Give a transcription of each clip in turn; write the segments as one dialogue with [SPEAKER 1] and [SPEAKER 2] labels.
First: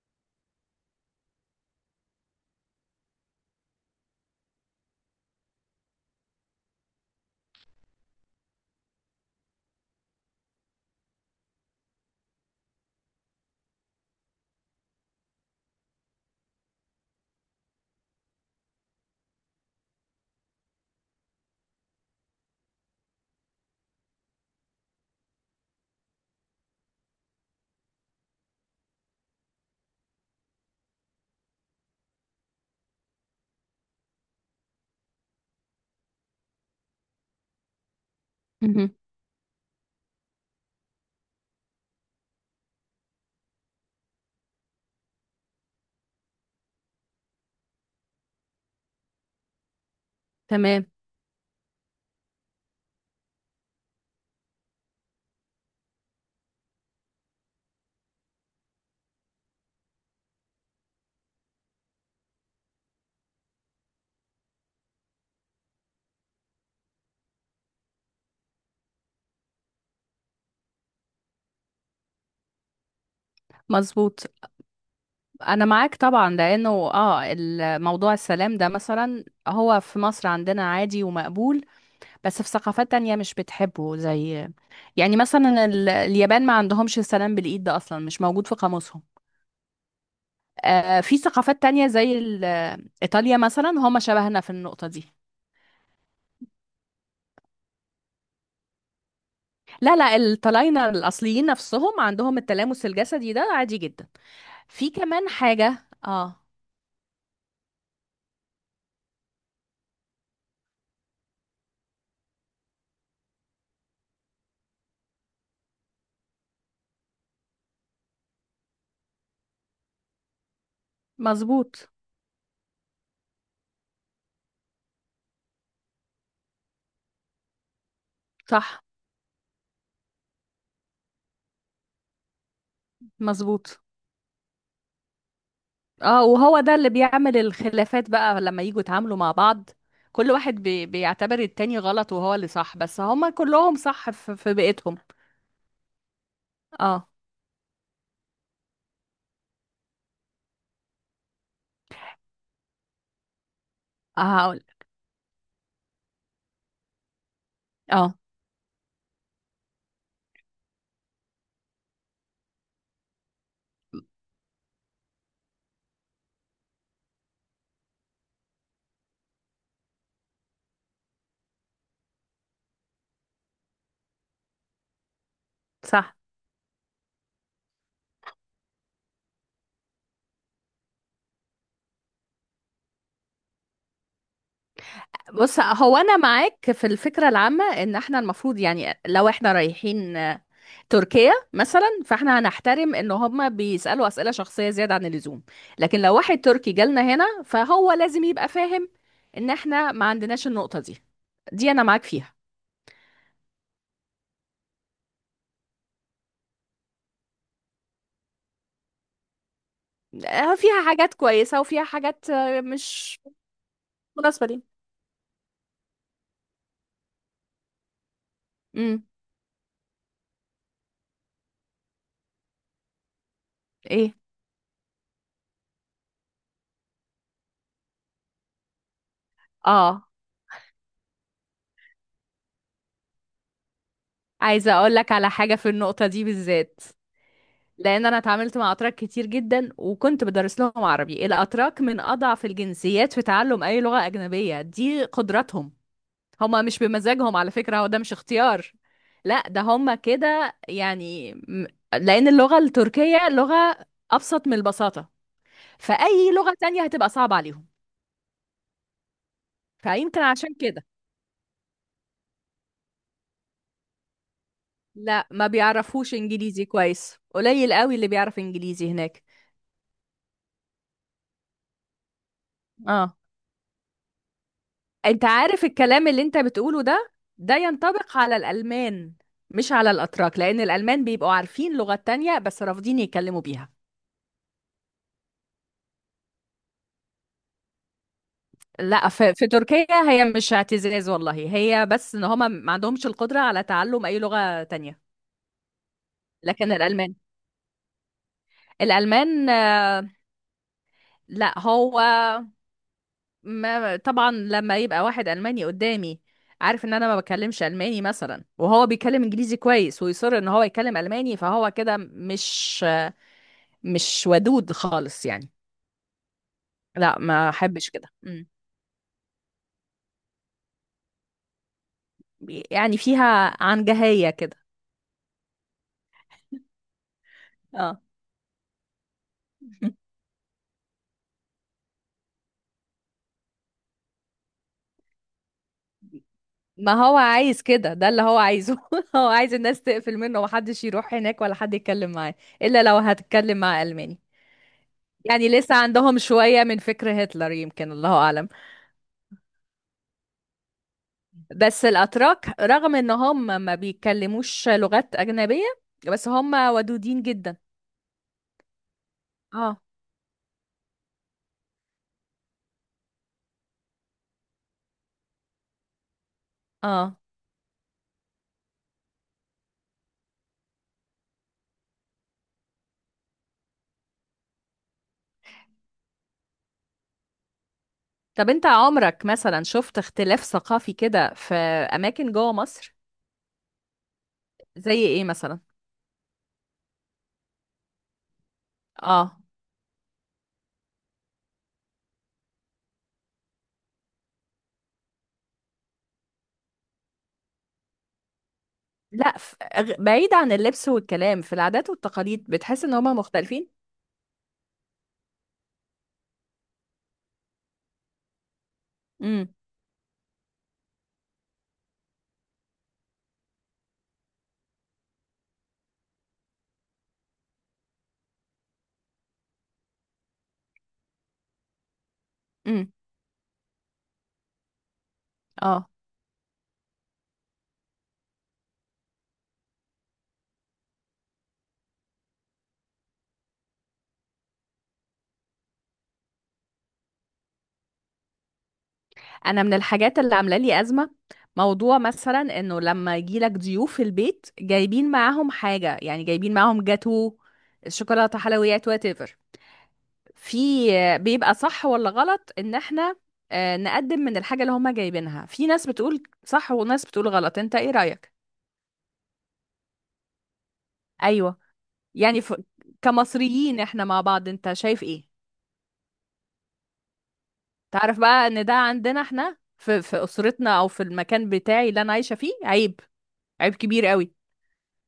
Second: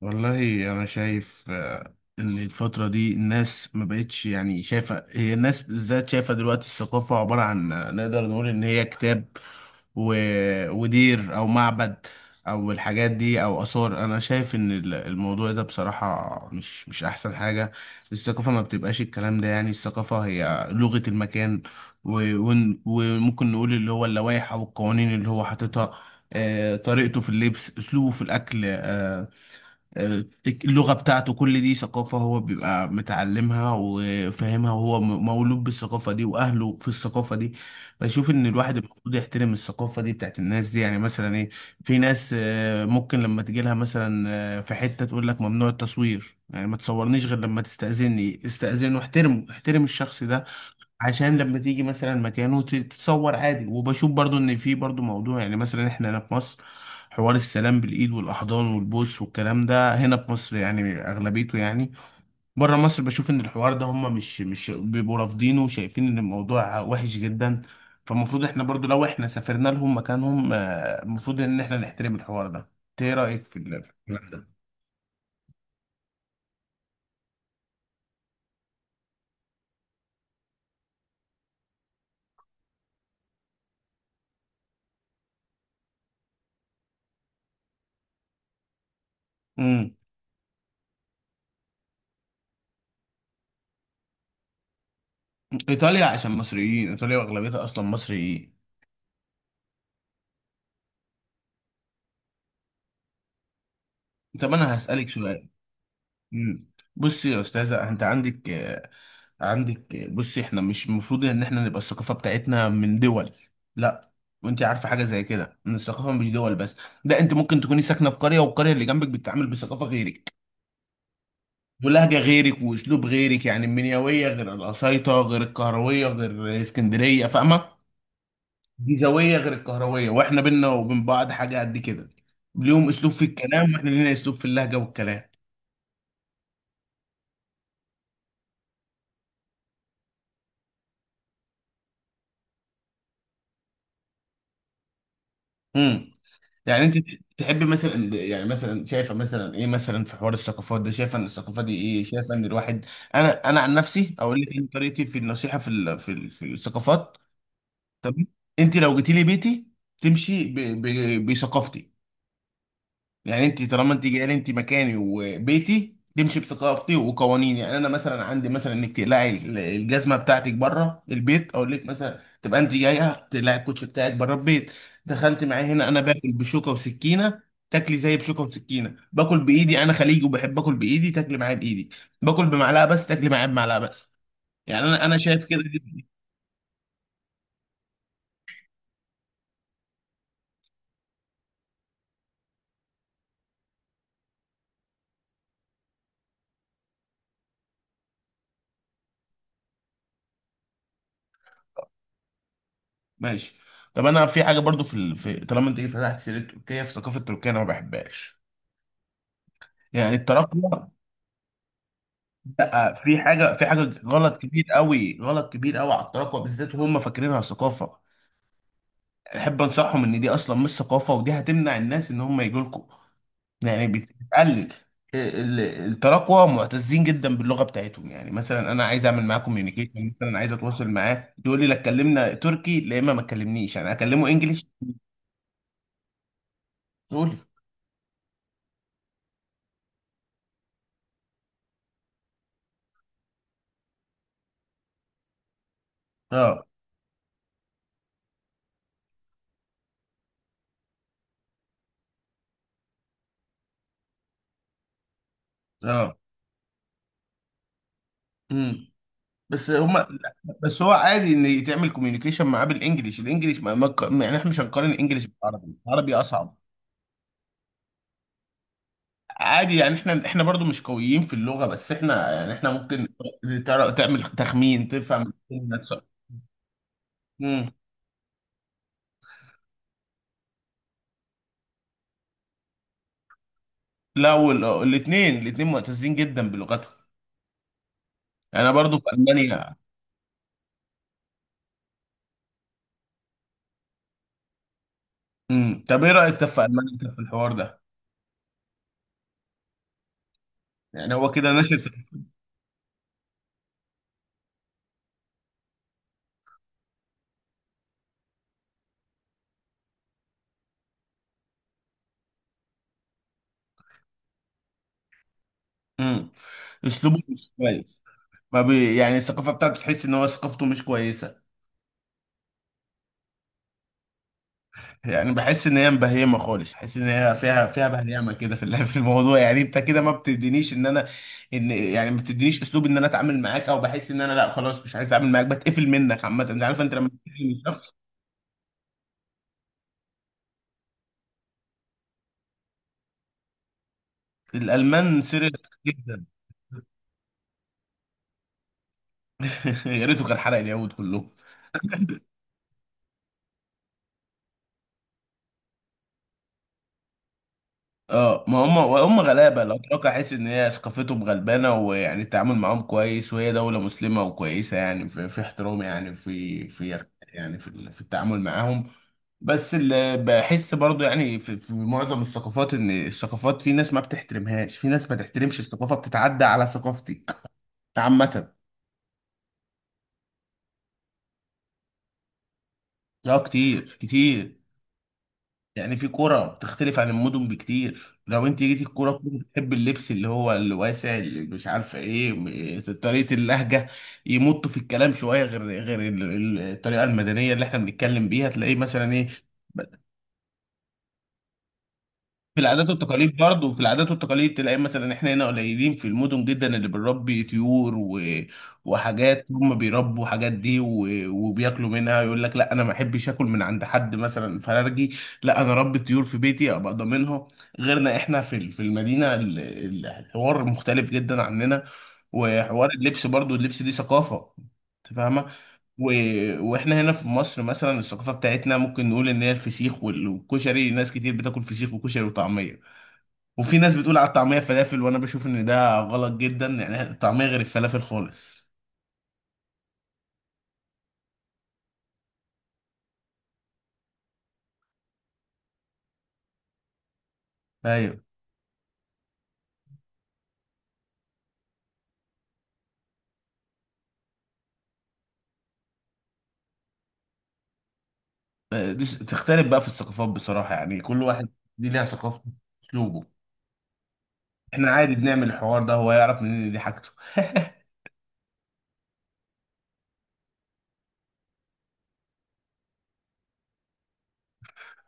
[SPEAKER 1] والله انا شايف ان الفتره دي الناس ما بقتش يعني شايفه هي الناس بالذات شايفه دلوقتي الثقافه عباره عن نقدر نقول ان هي كتاب و... ودير او معبد او الحاجات دي او اثار انا شايف ان الموضوع ده بصراحه مش احسن حاجه. الثقافه ما بتبقاش الكلام ده، يعني الثقافه هي لغه المكان و... وممكن نقول اللي هو اللوائح او القوانين اللي هو حاططها، طريقته في اللبس، اسلوبه في الاكل، اللغة بتاعته، كل دي ثقافة هو بيبقى متعلمها وفاهمها، وهو مولود بالثقافة دي وأهله في الثقافة دي. بشوف إن الواحد
[SPEAKER 2] مهم.
[SPEAKER 1] المفروض يحترم الثقافة دي بتاعت الناس دي. يعني مثلا إيه، في ناس ممكن لما تجيلها مثلا في حتة تقول لك ممنوع التصوير، يعني ما تصورنيش غير لما تستأذني، استأذن واحترمه، احترم الشخص ده
[SPEAKER 2] تمام.
[SPEAKER 1] عشان لما تيجي مثلا مكانه تتصور عادي. وبشوف برضو ان في برضو موضوع، يعني مثلا احنا هنا في مصر حوار السلام بالايد والاحضان والبوس والكلام ده، هنا في مصر يعني اغلبيته يعني. بره مصر بشوف ان الحوار ده هم مش بيبقوا رافضينه، وشايفين ان الموضوع وحش جدا. فالمفروض احنا برضو لو احنا سافرنا لهم مكانهم المفروض ان احنا نحترم الحوار ده. إنت ايه رايك في في
[SPEAKER 2] مظبوط.
[SPEAKER 1] الكلام ده؟
[SPEAKER 2] انا معاك طبعا لانه الموضوع السلام ده مثلا هو في مصر عندنا عادي ومقبول. بس في ثقافات تانية مش بتحبه، زي يعني مثلا اليابان ما عندهمش السلام بالايد، ده اصلا مش موجود في قاموسهم.
[SPEAKER 1] امم
[SPEAKER 2] آه، في ثقافات تانية زي ايطاليا مثلا هم شبهنا في النقطة دي.
[SPEAKER 1] ايطاليا، عشان مصريين، ايطاليا واغلبيتها اصلا مصريين.
[SPEAKER 2] لا، لا، الطلاينة الاصليين نفسهم عندهم التلامس الجسدي ده عادي جدا.
[SPEAKER 1] طب انا
[SPEAKER 2] في
[SPEAKER 1] هسالك
[SPEAKER 2] كمان
[SPEAKER 1] سؤال.
[SPEAKER 2] حاجة. اه.
[SPEAKER 1] مم. بصي يا استاذه، انت عندك عندك بصي، احنا مش المفروض ان احنا نبقى الثقافه بتاعتنا من دول، لا. وانت عارفه حاجه زي كده، ان الثقافه مش دول بس، ده انت ممكن تكوني ساكنه في قريه والقريه اللي جنبك بتتعامل بثقافه غيرك
[SPEAKER 2] مظبوط.
[SPEAKER 1] ولهجه غيرك واسلوب غيرك. يعني المنيويه غير القصيطه غير القهرويه غير اسكندريه، فاهمه؟
[SPEAKER 2] صح.
[SPEAKER 1] الجيزاويه غير القهرويه، واحنا بينا وبين بعض حاجه قد كده. ليهم اسلوب في الكلام،
[SPEAKER 2] مظبوط.
[SPEAKER 1] واحنا لينا اسلوب في اللهجه والكلام.
[SPEAKER 2] اه، وهو ده اللي بيعمل الخلافات بقى لما يجوا يتعاملوا مع بعض. كل واحد بيعتبر التاني غلط وهو اللي صح، بس هما كلهم صح في بيئتهم.
[SPEAKER 1] امم يعني انت
[SPEAKER 2] اه.
[SPEAKER 1] تحب مثلا، يعني مثلا شايفه مثلا ايه مثلا في حوار الثقافات ده، شايفه ان الثقافه دي ايه، شايفه ان الواحد، انا عن نفسي اقول لك
[SPEAKER 2] هقول.
[SPEAKER 1] ان طريقتي في النصيحه في في الثقافات.
[SPEAKER 2] اه.
[SPEAKER 1] تمام. انت لو جيتي لي بيتي تمشي بثقافتي. يعني انت طالما انت جايه لي، انت مكاني وبيتي، تمشي بثقافتي وقوانيني. يعني انا مثلا عندي مثلا انك تقلعي الجزمه بتاعتك بره البيت، اقول لك مثلا تبقى انت جايه تقلعي الكوتش بتاعك بره البيت. دخلت معايا هنا، انا
[SPEAKER 2] صح.
[SPEAKER 1] باكل بشوكه وسكينه، تاكلي زي بشوكه وسكينه. باكل بايدي، انا خليجي وبحب اكل بايدي، تاكلي معايا بايدي. باكل بمعلقه بس، تاكلي معايا بمعلقه بس. يعني انا شايف
[SPEAKER 2] بص،
[SPEAKER 1] كده
[SPEAKER 2] هو
[SPEAKER 1] دي-.
[SPEAKER 2] انا معاك في الفكره العامه ان احنا المفروض يعني لو احنا رايحين تركيا مثلا، فاحنا هنحترم ان هما بيسالوا اسئله شخصيه زياده عن اللزوم. لكن لو واحد تركي جالنا هنا فهو لازم يبقى فاهم ان احنا ما عندناش النقطه دي. دي انا معاك فيها.
[SPEAKER 1] ماشي. طب انا في حاجه برضو طالما انت فتحت سيره تركيا، في ثقافه تركيا انا ما بحبهاش، يعني التراكم.
[SPEAKER 2] فيها حاجات كويسة، وفيها حاجات
[SPEAKER 1] لا، في
[SPEAKER 2] مش
[SPEAKER 1] حاجه في حاجه غلط
[SPEAKER 2] مناسبة لي.
[SPEAKER 1] كبير قوي، غلط كبير قوي على التراكوة بالذات وهم فاكرينها ثقافه.
[SPEAKER 2] امم.
[SPEAKER 1] احب انصحهم ان دي اصلا مش ثقافه، ودي هتمنع الناس ان هم يجوا لكم. يعني
[SPEAKER 2] ايه.
[SPEAKER 1] بتقلل ال- التراكوة معتزين جدا باللغه بتاعتهم. يعني مثلا انا عايز اعمل معاه كوميونيكيشن،
[SPEAKER 2] اه.
[SPEAKER 1] مثلا عايز اتواصل معاه، تقول لي لا اتكلمنا تركي. لا، اما ما تكلمنيش انا اكلمه انجليش.
[SPEAKER 2] عايزه اقول لك على حاجه في النقطه دي بالذات.
[SPEAKER 1] تقول لي.
[SPEAKER 2] لان انا اتعاملت مع اتراك كتير جدا وكنت بدرس لهم عربي. الاتراك من اضعف الجنسيات في تعلم اي لغه اجنبيه، دي قدرتهم. هما
[SPEAKER 1] اه،
[SPEAKER 2] مش بمزاجهم على فكره، هو ده مش اختيار. لا، ده هما كده يعني لان اللغه التركيه لغه ابسط من البساطه.
[SPEAKER 1] اه.
[SPEAKER 2] فاي لغه تانية هتبقى صعبه عليهم.
[SPEAKER 1] بس هما
[SPEAKER 2] فيمكن
[SPEAKER 1] لا،
[SPEAKER 2] عشان
[SPEAKER 1] بس
[SPEAKER 2] كده.
[SPEAKER 1] هو عادي ان يتعمل كوميونيكيشن معاه بالانجليش، الانجليش يعني احنا مش هنقارن الانجليش
[SPEAKER 2] لا، ما
[SPEAKER 1] بالعربي، العربي
[SPEAKER 2] بيعرفوش
[SPEAKER 1] اصعب.
[SPEAKER 2] انجليزي كويس، قليل قوي اللي بيعرف انجليزي هناك.
[SPEAKER 1] عادي، يعني احنا برضو مش قويين في اللغة، بس احنا يعني احنا ممكن
[SPEAKER 2] اه،
[SPEAKER 1] تعمل تخمين، تفهم
[SPEAKER 2] انت عارف
[SPEAKER 1] الكلمة، تص-.
[SPEAKER 2] الكلام اللي انت بتقوله ده، ده
[SPEAKER 1] مم.
[SPEAKER 2] ينطبق على الالمان مش على الاتراك، لان الالمان بيبقوا عارفين لغات تانية بس رافضين يتكلموا بيها.
[SPEAKER 1] لا، والاثنين معتزين جدا بلغتهم، انا برضو
[SPEAKER 2] لا،
[SPEAKER 1] في
[SPEAKER 2] في
[SPEAKER 1] المانيا.
[SPEAKER 2] تركيا هي مش اعتزاز والله، هي بس ان هما ما عندهمش القدرة على تعلم اي لغة تانية.
[SPEAKER 1] طب ايه رايك طب في
[SPEAKER 2] لكن
[SPEAKER 1] المانيا، طب
[SPEAKER 2] الالمان،
[SPEAKER 1] في الحوار ده؟
[SPEAKER 2] الالمان.
[SPEAKER 1] يعني هو كده
[SPEAKER 2] لا
[SPEAKER 1] ناشر في.
[SPEAKER 2] هو، ما طبعا لما يبقى واحد ألماني قدامي عارف ان انا ما بكلمش ألماني مثلا، وهو بيتكلم انجليزي كويس ويصر ان هو يتكلم ألماني، فهو كده مش ودود خالص يعني.
[SPEAKER 1] مم.
[SPEAKER 2] لا،
[SPEAKER 1] اسلوبه
[SPEAKER 2] ما
[SPEAKER 1] مش
[SPEAKER 2] احبش
[SPEAKER 1] كويس.
[SPEAKER 2] كده. مم.
[SPEAKER 1] ما بي... يعني الثقافة بتاعته تحس ان هو ثقافته مش كويسة.
[SPEAKER 2] يعني فيها عنجهية كده.
[SPEAKER 1] يعني بحس ان هي مبهيمه خالص، بحس ان هي فيها
[SPEAKER 2] اه،
[SPEAKER 1] بهيمه كده في في الموضوع. يعني انت كده ما بتدينيش ان انا، ان يعني ما بتدينيش اسلوب ان انا اتعامل معاك، او بحس ان انا، لا خلاص مش عايز اتعامل معاك، بتقفل منك عامه. انت عارف
[SPEAKER 2] ما
[SPEAKER 1] انت لما
[SPEAKER 2] هو
[SPEAKER 1] بتقفل من
[SPEAKER 2] عايز كده،
[SPEAKER 1] شخص؟
[SPEAKER 2] ده اللي هو عايزه. هو عايز الناس تقفل منه ومحدش يروح هناك ولا حد يتكلم معاه، الا لو هتتكلم مع ألماني.
[SPEAKER 1] الالمان
[SPEAKER 2] يعني
[SPEAKER 1] سيريس
[SPEAKER 2] لسه عندهم
[SPEAKER 1] جدا.
[SPEAKER 2] شوية من فكر هتلر، يمكن الله اعلم.
[SPEAKER 1] يا ريته كان حرق اليهود كلهم.
[SPEAKER 2] بس الأتراك رغم إن هم ما بيتكلموش لغات أجنبية، بس هم ودودين جدا.
[SPEAKER 1] اه، ما هم غلابه
[SPEAKER 2] اه.
[SPEAKER 1] الاتراك، احس ان هي ثقافتهم غلبانه، ويعني التعامل معاهم كويس، وهي دوله مسلمه وكويسه. يعني في احترام، يعني في في،
[SPEAKER 2] اه.
[SPEAKER 1] يعني في التعامل معاهم. بس اللي بحس برضو يعني في معظم الثقافات، ان الثقافات في ناس ما بتحترمهاش، في ناس ما تحترمش الثقافه، بتتعدى على ثقافتك عامه.
[SPEAKER 2] طب أنت عمرك مثلا شفت اختلاف ثقافي كده في أماكن جوه مصر؟
[SPEAKER 1] اه كتير كتير.
[SPEAKER 2] زي إيه مثلا؟
[SPEAKER 1] يعني في كرة بتختلف عن المدن بكتير، لو انت جيتي الكرة كنت
[SPEAKER 2] اه.
[SPEAKER 1] بتحب اللبس اللي هو الواسع اللي مش عارفة ايه، طريقة اللهجة يمطوا في الكلام شوية، غير الطريقة المدنية اللي احنا بنتكلم بيها. تلاقيه مثلا ايه،
[SPEAKER 2] لا، بعيد عن اللبس والكلام، في العادات والتقاليد
[SPEAKER 1] في
[SPEAKER 2] بتحس
[SPEAKER 1] العادات
[SPEAKER 2] إن هم
[SPEAKER 1] والتقاليد برضه. وفي
[SPEAKER 2] مختلفين؟
[SPEAKER 1] العادات والتقاليد تلاقي مثلا احنا هنا قليلين في المدن جدا اللي بنربي طيور وحاجات،
[SPEAKER 2] امم.
[SPEAKER 1] هم بيربوا حاجات دي وبياكلوا منها. يقول لك لا انا ما احبش اكل من عند حد مثلا فرارجي، لا انا ربي طيور في بيتي ابقى ضامنها. غيرنا احنا في في المدينه الحوار مختلف جدا عننا. وحوار
[SPEAKER 2] امم.
[SPEAKER 1] اللبس برضه، اللبس دي ثقافه، انت فاهمه؟
[SPEAKER 2] اه.
[SPEAKER 1] و... واحنا هنا في مصر مثلا الثقافه بتاعتنا ممكن نقول ان هي الفسيخ والكشري. ناس كتير بتاكل فسيخ وكشري وطعميه، وفي ناس بتقول على الطعميه فلافل، وانا بشوف ان ده غلط جدا، يعني الطعميه غير الفلافل خالص.
[SPEAKER 2] انا من الحاجات اللي عامله لي ازمه موضوع مثلا انه لما يجيلك ضيوف في البيت جايبين معاهم حاجه، يعني جايبين معاهم جاتو،
[SPEAKER 1] ايوه.
[SPEAKER 2] شوكولاته، حلويات، وات ايفر. في بيبقى صح ولا غلط ان احنا نقدم من الحاجه اللي هما جايبينها؟ في ناس بتقول صح وناس بتقول غلط، انت ايه رايك؟
[SPEAKER 1] دي تختلف بقى في الثقافات بصراحه، يعني كل واحد
[SPEAKER 2] ايوه.
[SPEAKER 1] دي ليها
[SPEAKER 2] يعني
[SPEAKER 1] ثقافه، اسلوبه.
[SPEAKER 2] كمصريين احنا مع بعض انت
[SPEAKER 1] احنا
[SPEAKER 2] شايف
[SPEAKER 1] عادي
[SPEAKER 2] ايه؟
[SPEAKER 1] بنعمل الحوار ده، هو يعرف منين إن دي حاجته؟
[SPEAKER 2] تعرف بقى ان ده عندنا احنا في اسرتنا، او في المكان بتاعي اللي انا عايشه فيه عيب. عيب كبير قوي.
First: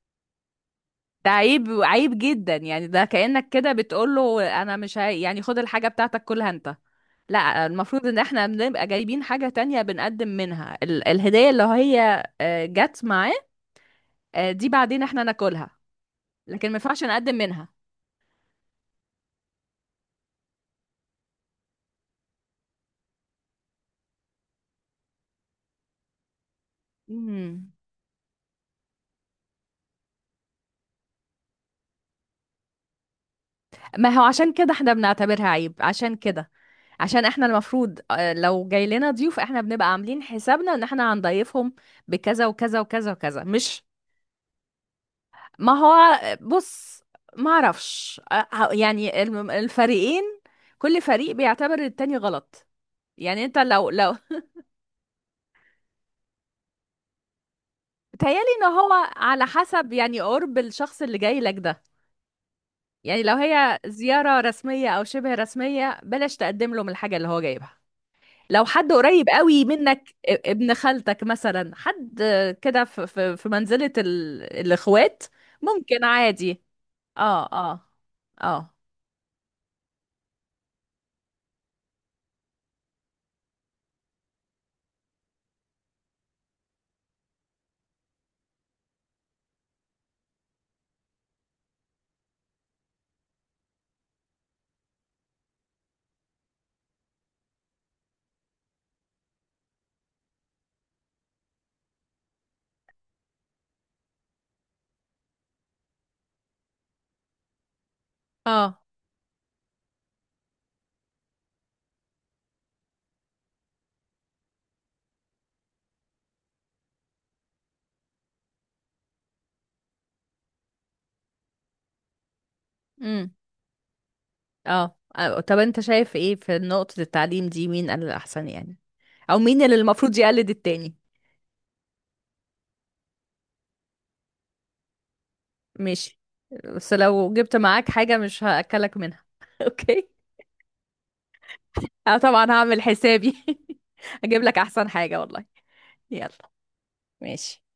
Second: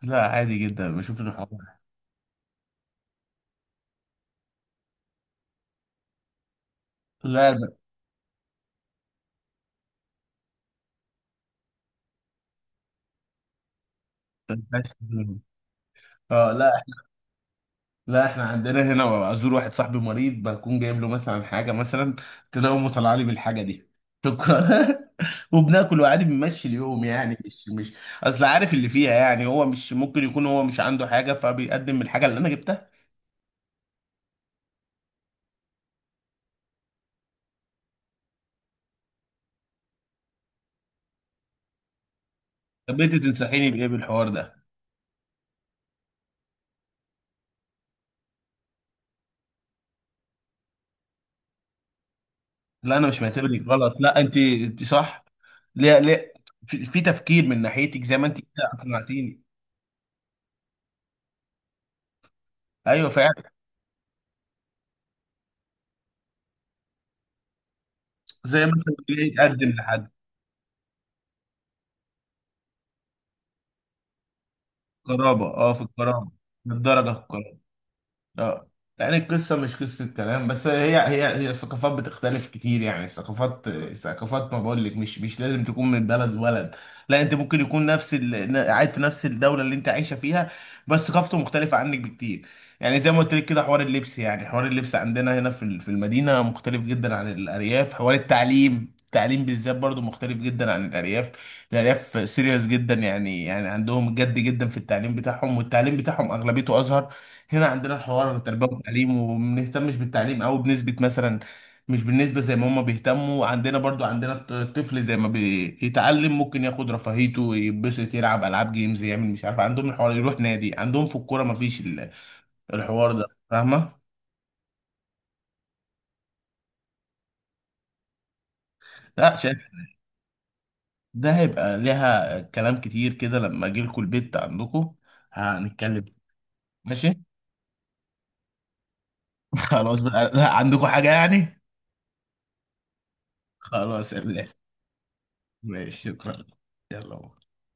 [SPEAKER 1] لا عادي جدا بشوف
[SPEAKER 2] ده عيب،
[SPEAKER 1] الحوار.
[SPEAKER 2] عيب جدا، يعني ده كأنك كده بتقول له انا مش هاي، يعني خد الحاجة بتاعتك كلها انت.
[SPEAKER 1] لا ب-
[SPEAKER 2] لا، المفروض ان احنا بنبقى جايبين حاجة تانية بنقدم منها الهدية اللي هي جت معاه. دي
[SPEAKER 1] بس-
[SPEAKER 2] بعدين احنا ناكلها.
[SPEAKER 1] اه
[SPEAKER 2] لكن ما
[SPEAKER 1] لا،
[SPEAKER 2] ينفعش نقدم منها.
[SPEAKER 1] لا احنا عندنا هنا ازور واحد صاحبي مريض، بكون جايب له مثلا حاجه، مثلا تلاقيه طالع لي بالحاجه دي، شكرا. وبناكل وعادي بنمشي اليوم، يعني مش
[SPEAKER 2] مم.
[SPEAKER 1] مش اصل عارف اللي فيها. يعني هو مش ممكن يكون هو مش عنده حاجه فبيقدم الحاجه اللي انا جبتها.
[SPEAKER 2] ما هو عشان كده احنا بنعتبرها عيب، عشان كده. عشان احنا المفروض لو جاي لنا ضيوف احنا بنبقى عاملين حسابنا ان احنا هنضيفهم بكذا وكذا
[SPEAKER 1] طب
[SPEAKER 2] وكذا
[SPEAKER 1] انت
[SPEAKER 2] وكذا،
[SPEAKER 1] تنصحيني
[SPEAKER 2] مش.
[SPEAKER 1] بايه بالحوار ده؟
[SPEAKER 2] ما هو بص، ما اعرفش يعني الفريقين، كل فريق بيعتبر التاني غلط.
[SPEAKER 1] لا انا مش
[SPEAKER 2] يعني انت
[SPEAKER 1] معتبرك
[SPEAKER 2] لو
[SPEAKER 1] غلط،
[SPEAKER 2] لو
[SPEAKER 1] لا انت انت صح. ليه؟ ليه؟ في تفكير من ناحيتك زي ما انت
[SPEAKER 2] تهيالي
[SPEAKER 1] كده
[SPEAKER 2] ان هو
[SPEAKER 1] اقنعتيني.
[SPEAKER 2] على حسب، يعني قرب الشخص اللي جاي لك ده.
[SPEAKER 1] ايوه
[SPEAKER 2] يعني
[SPEAKER 1] فعلا.
[SPEAKER 2] لو هي زيارة رسمية او شبه رسمية بلاش تقدم له من الحاجة اللي هو جايبها. لو
[SPEAKER 1] زي
[SPEAKER 2] حد
[SPEAKER 1] مثلا
[SPEAKER 2] قريب
[SPEAKER 1] ليه
[SPEAKER 2] قوي
[SPEAKER 1] يقدم لحد.
[SPEAKER 2] منك ابن خالتك مثلا، حد كده في منزلة الاخوات،
[SPEAKER 1] قرابه، اه، في
[SPEAKER 2] ممكن
[SPEAKER 1] القرابه.
[SPEAKER 2] عادي.
[SPEAKER 1] للدرجه؟
[SPEAKER 2] اه. اه.
[SPEAKER 1] اه.
[SPEAKER 2] اه.
[SPEAKER 1] يعني القصة مش قصة كلام بس، هي هي هي الثقافات بتختلف كتير، يعني الثقافات الثقافات، ما بقول لك مش لازم تكون من بلد ولد، لا انت ممكن يكون نفس قاعد في نفس الدولة اللي انت عايشة فيها، بس ثقافته مختلفة عنك بكتير. يعني زي ما قلت لك كده، حوار اللبس، يعني حوار اللبس عندنا هنا في في المدينة مختلف جدا عن الأرياف. حوار التعليم، التعليم بالذات برضو مختلف جدا عن الأرياف. الأرياف سيريس جدا، يعني يعني عندهم جد جدا في التعليم بتاعهم، والتعليم بتاعهم أغلبيته أزهر. هنا عندنا الحوار التربية
[SPEAKER 2] اه.
[SPEAKER 1] والتعليم، وما بنهتمش بالتعليم أوي بنسبة مثلا، مش بالنسبة زي ما هما بيهتموا. عندنا برضو عندنا الطفل زي ما بيتعلم ممكن ياخد رفاهيته، يتبسط، يلعب ألعاب جيمز، يعمل مش عارف، عندهم الحوار يروح نادي، عندهم في الكورة، مفيش الحوار ده،
[SPEAKER 2] امم.
[SPEAKER 1] فاهمة؟
[SPEAKER 2] اه. طب انت شايف ايه في نقطة التعليم دي، مين قال الأحسن يعني،
[SPEAKER 1] لا
[SPEAKER 2] او مين
[SPEAKER 1] شايف،
[SPEAKER 2] اللي المفروض يقلد التاني؟
[SPEAKER 1] ده هيبقى ليها كلام كتير كده لما أجي لكم البيت عندكم هنتكلم.
[SPEAKER 2] ماشي. بس
[SPEAKER 1] ماشي؟
[SPEAKER 2] لو جبت معاك حاجة مش هأكلك منها
[SPEAKER 1] خلاص
[SPEAKER 2] اوكي؟
[SPEAKER 1] بقى، لا عندكم حاجة يعني؟
[SPEAKER 2] انا طبعا هعمل حسابي.
[SPEAKER 1] خلاص يا
[SPEAKER 2] هجيب
[SPEAKER 1] بلاش.
[SPEAKER 2] لك احسن حاجة والله.
[SPEAKER 1] ماشي،
[SPEAKER 2] يلا.
[SPEAKER 1] شكرا. يلا.
[SPEAKER 2] ماشي.